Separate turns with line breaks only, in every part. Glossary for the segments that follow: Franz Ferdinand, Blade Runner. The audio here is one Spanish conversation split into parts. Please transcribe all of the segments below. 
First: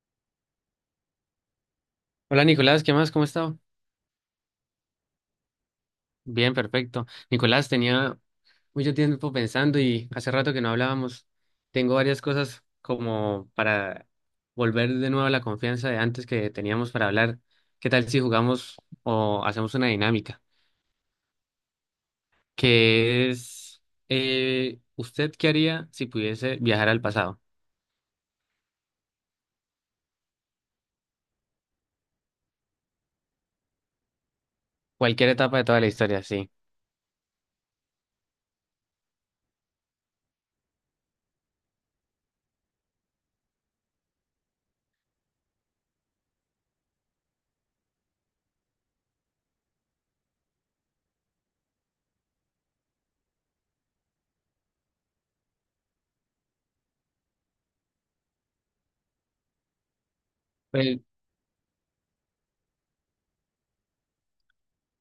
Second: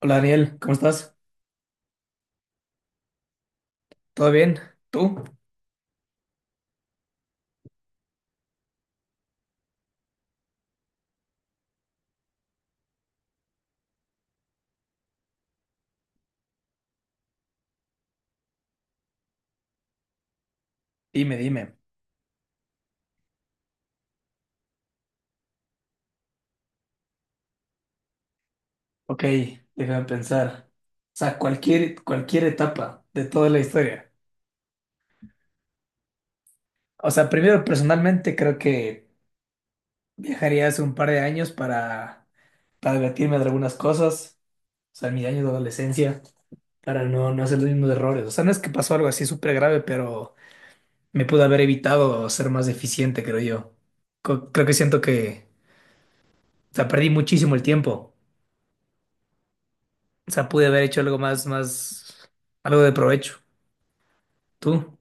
Hola Daniel, ¿cómo estás?
Hola Nicolás, ¿qué más? ¿Cómo está?
¿Todo bien? ¿Tú?
Bien, perfecto. Nicolás, tenía mucho tiempo pensando y hace rato que no hablábamos. Tengo varias cosas como para volver de nuevo a la confianza de antes que teníamos para hablar. ¿Qué tal si jugamos o hacemos una dinámica?
Dime, dime.
Que es, ¿Usted qué haría si pudiese viajar al pasado?
Ok, déjame pensar. O sea, cualquier etapa de toda la historia.
Cualquier etapa de toda la historia, sí.
O sea, primero personalmente creo que viajaría hace un par de años para divertirme de algunas cosas. O sea, en mis años de adolescencia, para no hacer los mismos errores. O sea, no es que pasó algo así súper grave, pero me pude haber evitado ser más eficiente, creo yo. Creo que siento que, o sea, perdí muchísimo el tiempo. O sea, pude haber
Pues,
hecho algo algo de provecho. Tú,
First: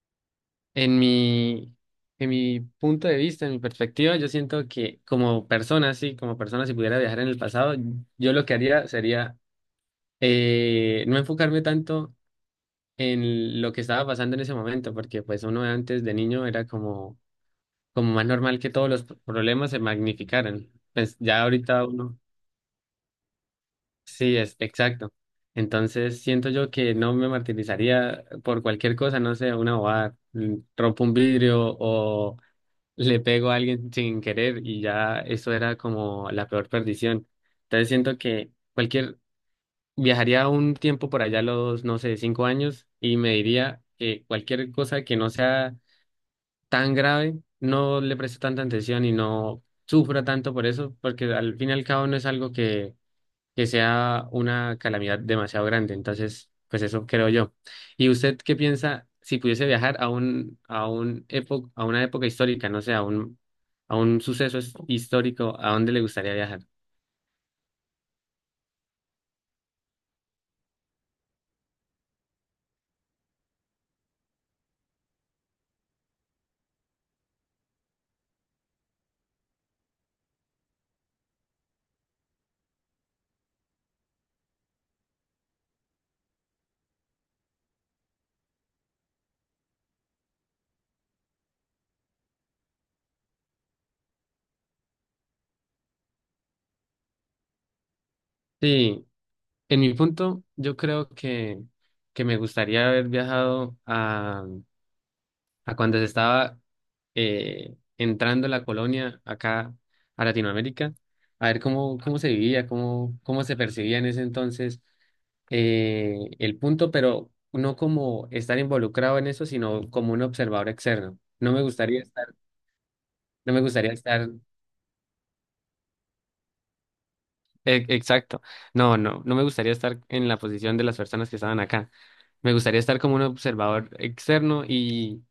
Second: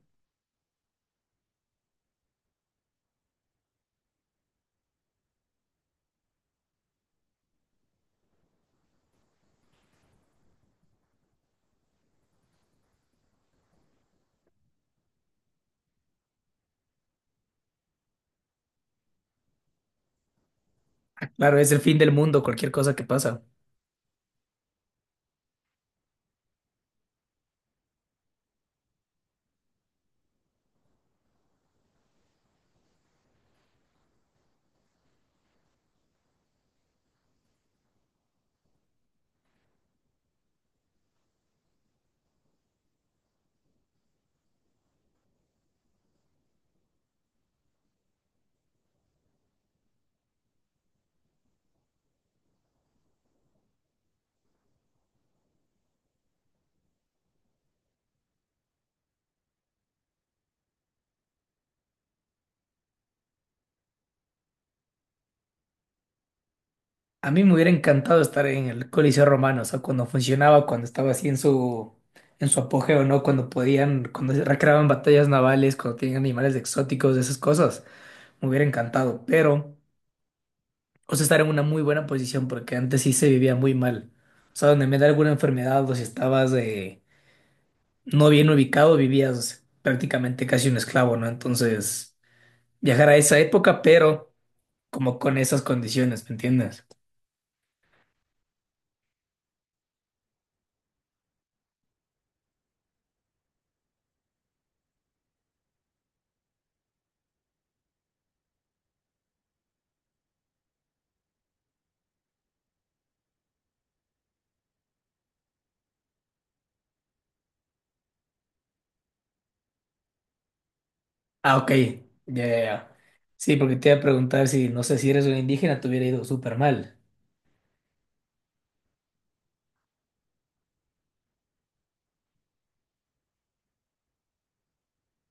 En mi, en mi punto de vista, en mi perspectiva, yo siento que como persona, sí, como persona, si pudiera viajar en el pasado, yo lo que haría sería no enfocarme tanto en lo que estaba pasando en ese momento, porque pues uno antes de niño era como más normal que todos los problemas se magnificaran. Pues ya
claro, es el
ahorita
fin del
uno.
mundo, cualquier cosa que pasa.
Sí, es exacto. Entonces siento yo que no me martirizaría por cualquier cosa, no sé, una bobada, rompo un vidrio o le pego a alguien sin querer y ya eso era como la peor perdición. Entonces siento que viajaría un tiempo por allá, a los, no sé, 5 años y me diría que cualquier cosa que no sea tan grave, no le presto tanta atención y no sufra tanto por eso, porque al fin y al cabo no es algo que sea una calamidad demasiado grande. Entonces, pues eso creo yo. ¿Y usted qué piensa si pudiese viajar a una época histórica, no sé, a un suceso histórico, a dónde le gustaría viajar?
A mí me hubiera encantado estar en el Coliseo Romano, o sea, cuando funcionaba, cuando estaba así en en su apogeo, ¿no? Cuando podían, cuando se recreaban batallas navales, cuando tenían animales exóticos, esas cosas. Me hubiera encantado, pero, o sea, estar en una muy buena posición, porque antes sí se vivía muy mal. O sea, donde me da alguna enfermedad o si estabas no bien ubicado, vivías prácticamente casi un esclavo, ¿no? Entonces, viajar a esa época, pero como con esas condiciones, ¿me entiendes?
Sí, en mi punto, yo creo que me gustaría haber viajado a cuando se estaba entrando la colonia acá a Latinoamérica, a ver cómo se vivía, cómo se percibía en ese entonces el punto, pero no como estar involucrado en eso, sino como un observador externo. No
Ah,
me
ok,
gustaría estar,
ya, ya, ya.
no
Sí,
me
porque te
gustaría
iba a
estar,
preguntar si, no sé, si eres un indígena, te hubiera ido súper mal.
exacto, no, no, no me gustaría estar en la posición de las personas que estaban acá. Me gustaría estar como un observador externo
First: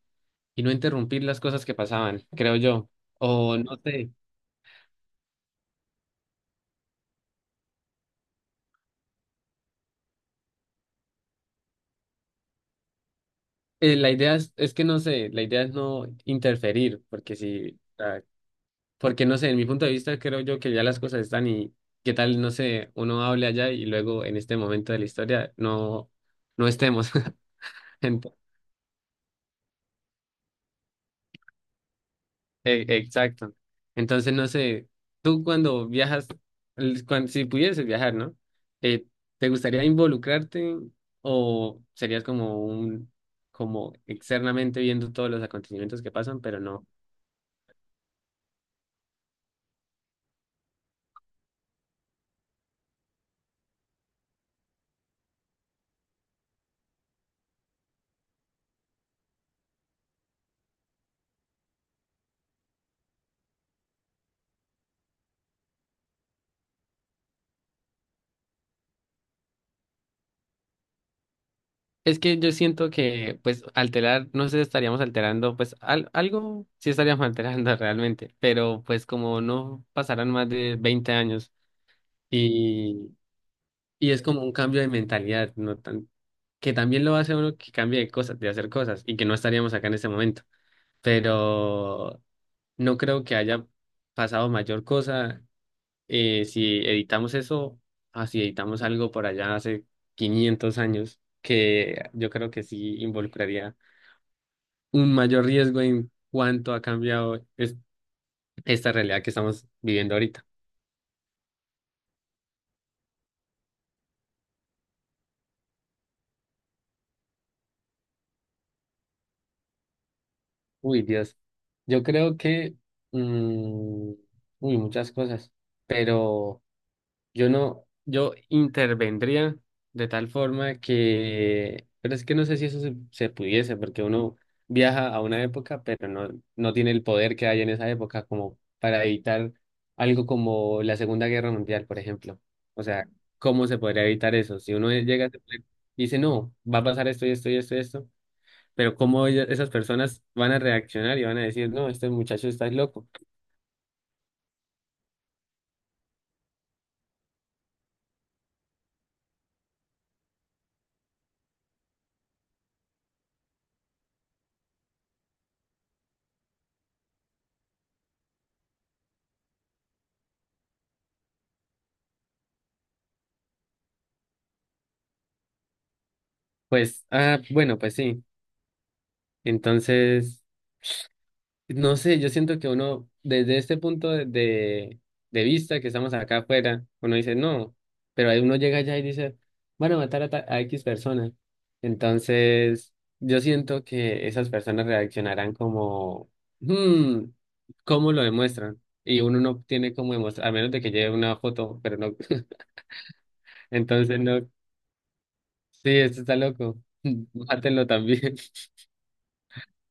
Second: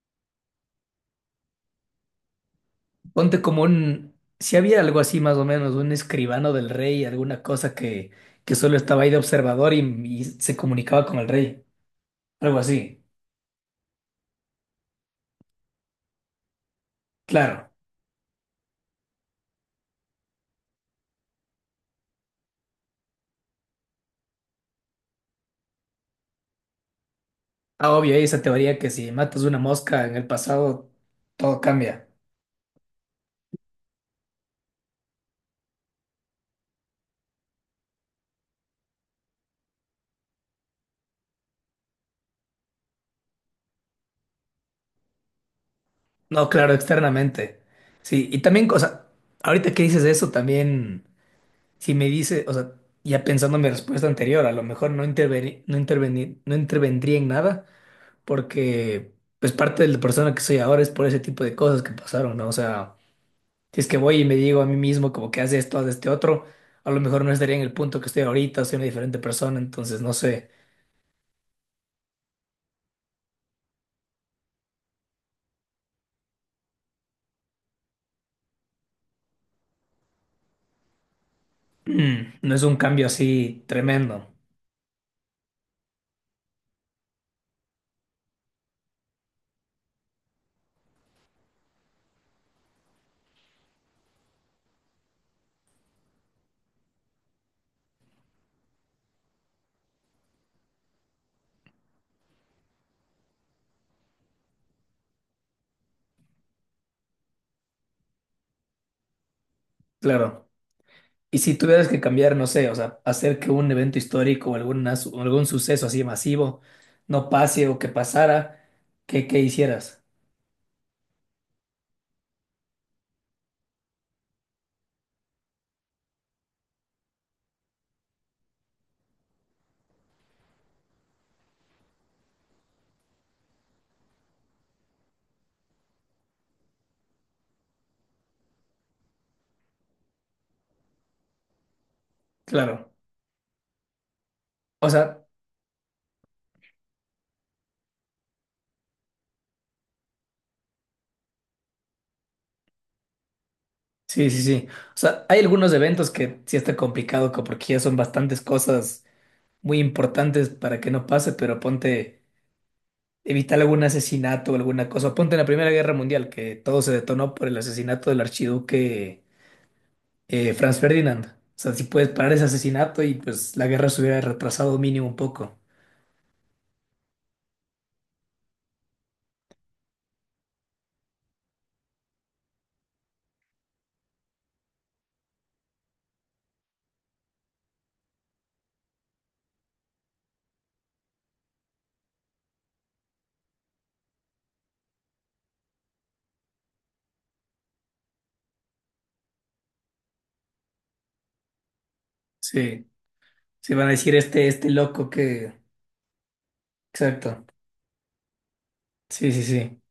y no interrumpir las cosas que pasaban, creo yo.
Ponte
O
como
no sé.
un, si había algo así más o menos, un escribano del rey, alguna cosa que solo estaba ahí de observador y se comunicaba con el rey, algo así.
La idea es que no sé, la idea es no interferir, porque
Claro,
porque no sé, en mi punto de vista creo yo que ya las cosas están y qué tal, no sé, uno hable allá y luego en este momento de la historia no, no estemos.
ah, obvio, hay
Ento-
esa teoría que si matas una mosca en el pasado, todo cambia.
exacto. Entonces, no sé, tú cuando viajas, si pudieses viajar, ¿no? Eh, ¿Te gustaría involucrarte o serías como externamente viendo todos los acontecimientos que pasan,
No,
pero
claro,
no?
externamente. Sí, y también, cosa ahorita que dices eso, también. Si me dice, o sea, ya pensando en mi respuesta anterior, a lo mejor no intervendría en nada porque pues parte de la persona que soy ahora es por ese tipo de cosas que pasaron, ¿no? O sea, si es que voy y me digo a mí mismo como que haz esto, haz este otro, a lo mejor no estaría en el punto que estoy ahorita, soy una diferente persona, entonces no sé.
Es que yo siento que, pues, alterar, no sé, estaríamos alterando, pues, algo sí estaríamos alterando realmente, pero pues como no pasarán más de 20 años
Mm, no es un cambio
y,
así
y es
tremendo,
como un cambio de mentalidad, no tan, que también lo hace uno que cambie de cosas, de hacer cosas y que no estaríamos acá en este momento, pero no creo que haya pasado mayor cosa si editamos eso, así si editamos algo por allá hace 500 años, que yo creo que sí involucraría un mayor riesgo en cuanto ha cambiado esta realidad que estamos viviendo ahorita.
claro. Y si tuvieras que cambiar, no sé, o sea, hacer que un evento histórico o o algún suceso así masivo no pase o que pasara, ¿ qué hicieras?
Uy, Dios. Yo creo que, mm, uy, muchas cosas, pero... Yo no, yo intervendría de tal forma que, pero es que no sé si eso se pudiese, porque uno viaja a una época, pero no, no tiene el poder que hay en esa época como para evitar algo como la Segunda Guerra Mundial, por ejemplo. O
Claro.
sea, ¿cómo se podría evitar eso? Si
O
uno
sea,
llega y dice, no, va a pasar esto y esto y esto y esto, pero ¿cómo ellas- esas personas van a reaccionar y van a decir, no, este muchacho está loco?
sí, sí, sí. O sea, hay algunos eventos que sí está complicado porque ya son bastantes cosas muy importantes para que no pase, pero ponte, evitar algún asesinato o alguna cosa. Ponte en la Primera Guerra Mundial, que todo se detonó por el asesinato del archiduque, Franz Ferdinand. O sea, si puedes parar ese asesinato y pues la guerra se hubiera retrasado mínimo un poco.
Pues, ah, bueno, pues sí. Entonces... No sé, yo siento que uno, desde este punto de vista que estamos acá afuera, uno dice no, pero ahí uno llega allá y dice, van a matar a X personas. Entonces, yo siento que esas personas reaccionarán como, hmm, ¿cómo lo demuestran? Y uno no tiene cómo demostrar, a menos de que lleve una foto, pero no.
Sí, sí van a decir
Entonces, no,
este loco que...
sí, esto está loco,
Exacto.
mátenlo también.
Sí, sí, sí.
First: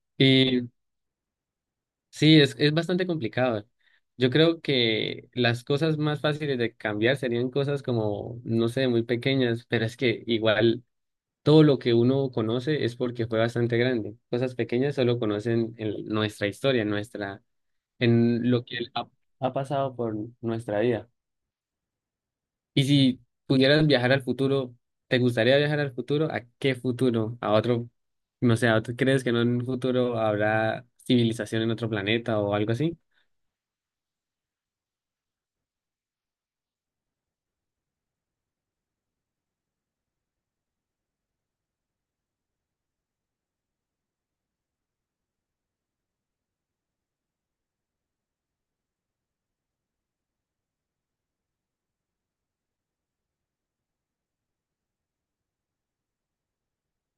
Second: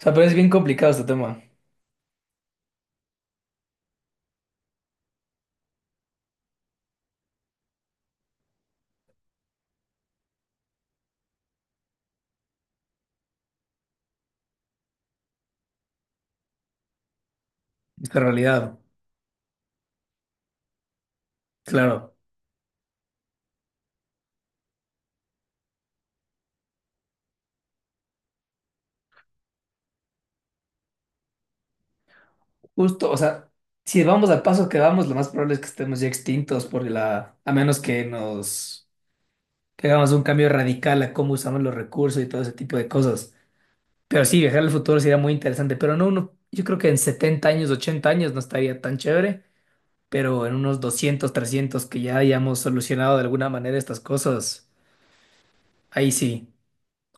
O sea, pero es bien
Y
complicado este tema,
sí, es bastante complicado. Yo creo que las cosas más fáciles de cambiar serían cosas como, no sé, muy pequeñas, pero es que igual todo lo que uno conoce es porque fue bastante grande. Cosas pequeñas solo conocen en nuestra historia,
esta
en lo
realidad.
que ha pasado por nuestra vida.
Claro.
Y si pudieras viajar al futuro, ¿te gustaría viajar al futuro? ¿A qué futuro? ¿A otro, no sé, crees que en un futuro habrá civilización en otro planeta o algo así?
Justo, o sea, si vamos al paso que vamos, lo más probable es que estemos ya extintos por la... A menos que nos... que hagamos un cambio radical a cómo usamos los recursos y todo ese tipo de cosas. Pero sí, viajar al futuro sería muy interesante, pero no, yo creo que en 70 años, 80 años no estaría tan chévere, pero en unos 200 300 que ya hayamos solucionado de alguna manera estas cosas, ahí sí.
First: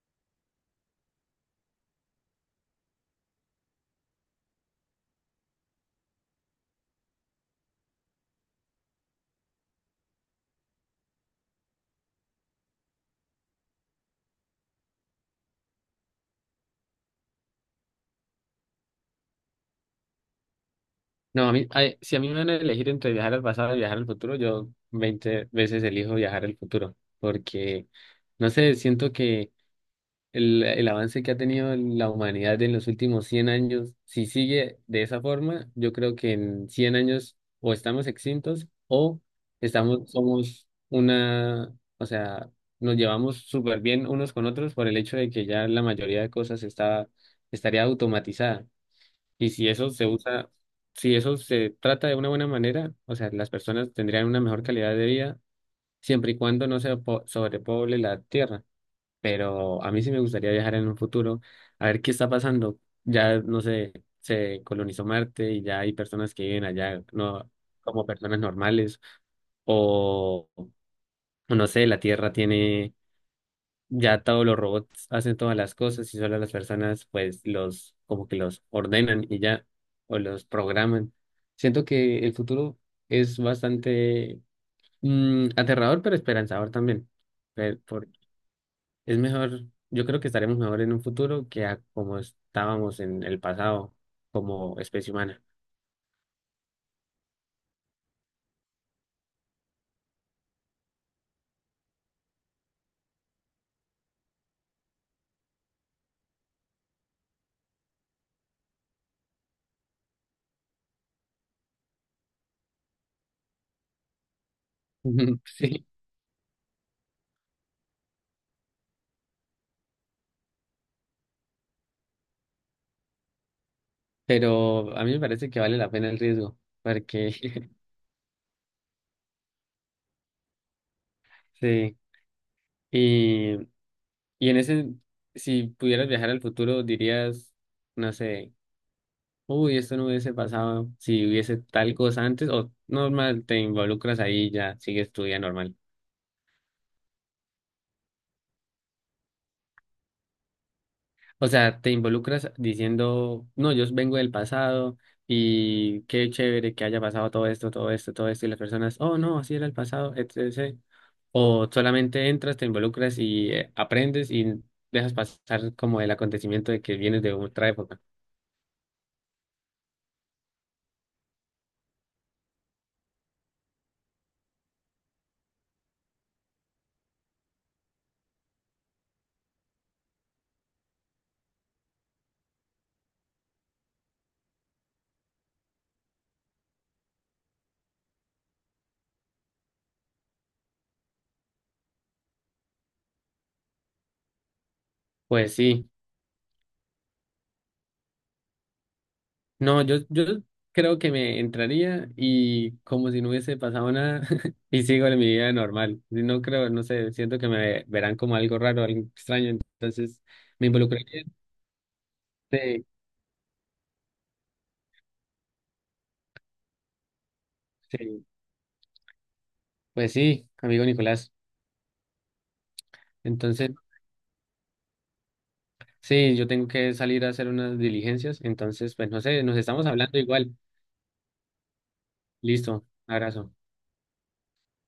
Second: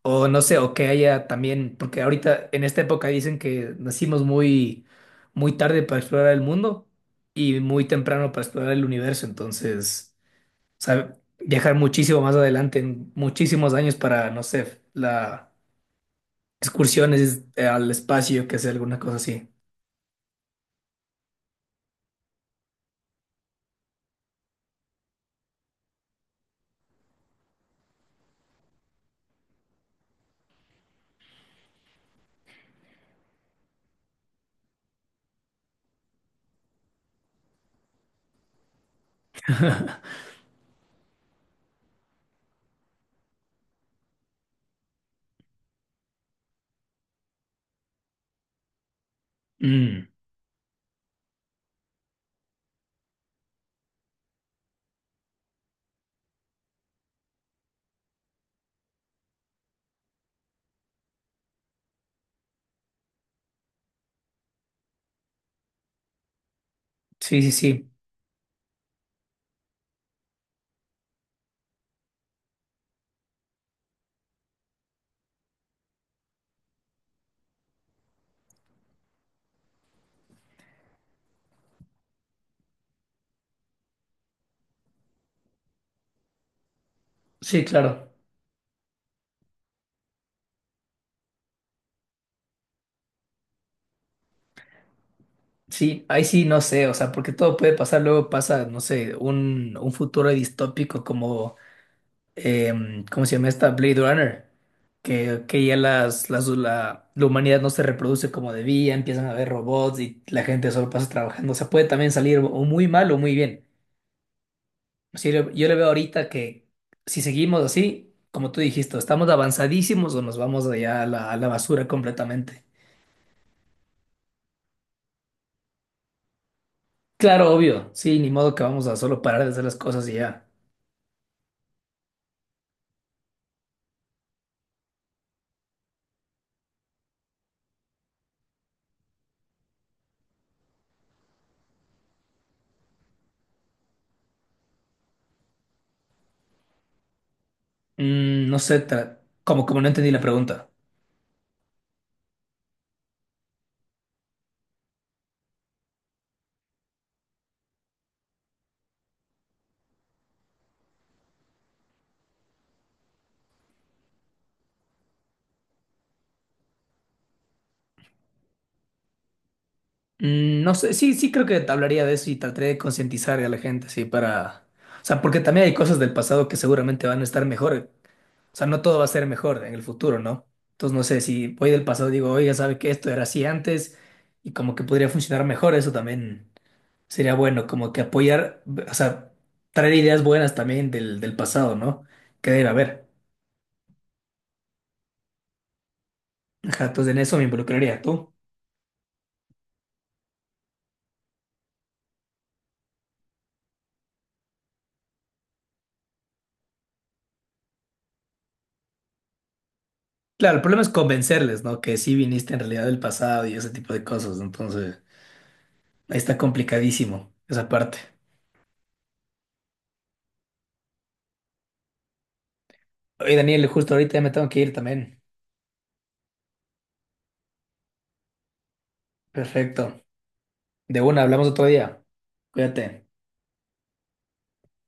O no sé, o que haya también, porque ahorita en esta época dicen que nacimos muy tarde para explorar el mundo y muy temprano para explorar el universo, entonces, o sea, viajar muchísimo más adelante, en muchísimos años para, no sé, la excursiones al espacio, que sea alguna cosa así.
No, a mí, ay, si a mí me van a elegir entre viajar al pasado y viajar al futuro, yo 20 veces elijo viajar al futuro, porque, no sé, siento que el avance que ha tenido la humanidad en los últimos 100 años, si sigue de esa forma, yo creo que en 100 años o estamos extintos o estamos, somos una, o sea, nos llevamos súper bien unos con otros por el hecho de que ya la mayoría de cosas está, estaría automatizada. Y si eso se
Mm,
usa, si eso se trata de una buena manera, o sea, las personas tendrían una mejor calidad de vida siempre y cuando no se sobrepoble la tierra. Pero a mí sí me gustaría viajar en un futuro a ver qué está pasando. Ya, no sé, se colonizó Marte y ya hay personas que viven allá,
sí,
no
sí, sí,
como personas normales, o o no sé, la tierra tiene ya todos los robots hacen todas las cosas y solo las personas pues los como que los ordenan y ya o los programan. Siento que el futuro es bastante aterrador pero esperanzador también.
sí,
Pe- por-
claro.
es mejor, yo creo que estaremos mejor en un futuro que a como estábamos en el pasado como especie humana.
Sí, ahí sí no sé, o sea, porque todo puede pasar, luego pasa, no sé, un futuro distópico como, ¿cómo se llama esta? Blade Runner, que ya la humanidad no se reproduce como debía, empiezan a haber robots y la gente solo pasa trabajando, o sea, puede también salir o muy mal o muy bien. O sea, yo le veo
Sí,
ahorita que si seguimos así, como tú dijiste, estamos avanzadísimos o nos vamos allá a a la basura completamente.
pero a mí me parece que vale la pena el riesgo porque
Claro, obvio, sí, ni modo que vamos a solo parar de hacer las cosas y ya.
sí. y Y en ese, si pudieras viajar al futuro, dirías, no sé, uy, esto no hubiese pasado si hubiese tal cosa antes, o normal, te involucras ahí y ya, sigues tu vida normal.
Mm, no sé, como, como no entendí la pregunta.
O sea, te involucras diciendo, no, yo vengo del pasado y qué chévere que haya pasado todo esto, todo esto, todo esto, y las personas, oh, no, así era el pasado, etcétera. O solamente entras, te involucras y aprendes y dejas pasar como el acontecimiento de que vienes de otra época.
Mm, no sé, sí, sí creo que te hablaría de eso y trataré de concientizar a la gente, sí, para... O sea, porque también hay cosas del pasado que seguramente van a estar mejor. O sea, no todo va a ser mejor en el futuro, ¿no? Entonces, no sé, si voy del pasado y digo, oiga, ¿sabe que esto era así antes? Y como que podría funcionar mejor, eso también sería bueno, como que apoyar, o sea, traer ideas buenas también del pasado, ¿no? Que debe haber.
Pues sí.
Ajá, entonces en eso me involucraría tú.
No, yo creo que me entraría y como si no hubiese pasado nada y sigo en mi vida normal. No creo, no sé, siento que me verán como algo raro, algo extraño, entonces
Claro, el
me
problema es
involucraría.
convencerles, ¿no? Que sí viniste en realidad
Sí,
del pasado y ese tipo de cosas. Entonces, ahí está complicadísimo esa parte.
sí. Pues sí, amigo Nicolás.
Oye, Daniel,
Entonces,
justo ahorita ya me tengo que ir también.
sí, yo tengo que salir a hacer unas diligencias, entonces, pues no sé, nos estamos
Perfecto.
hablando igual.
De una, hablamos otro día.
Listo,
Cuídate.
abrazo.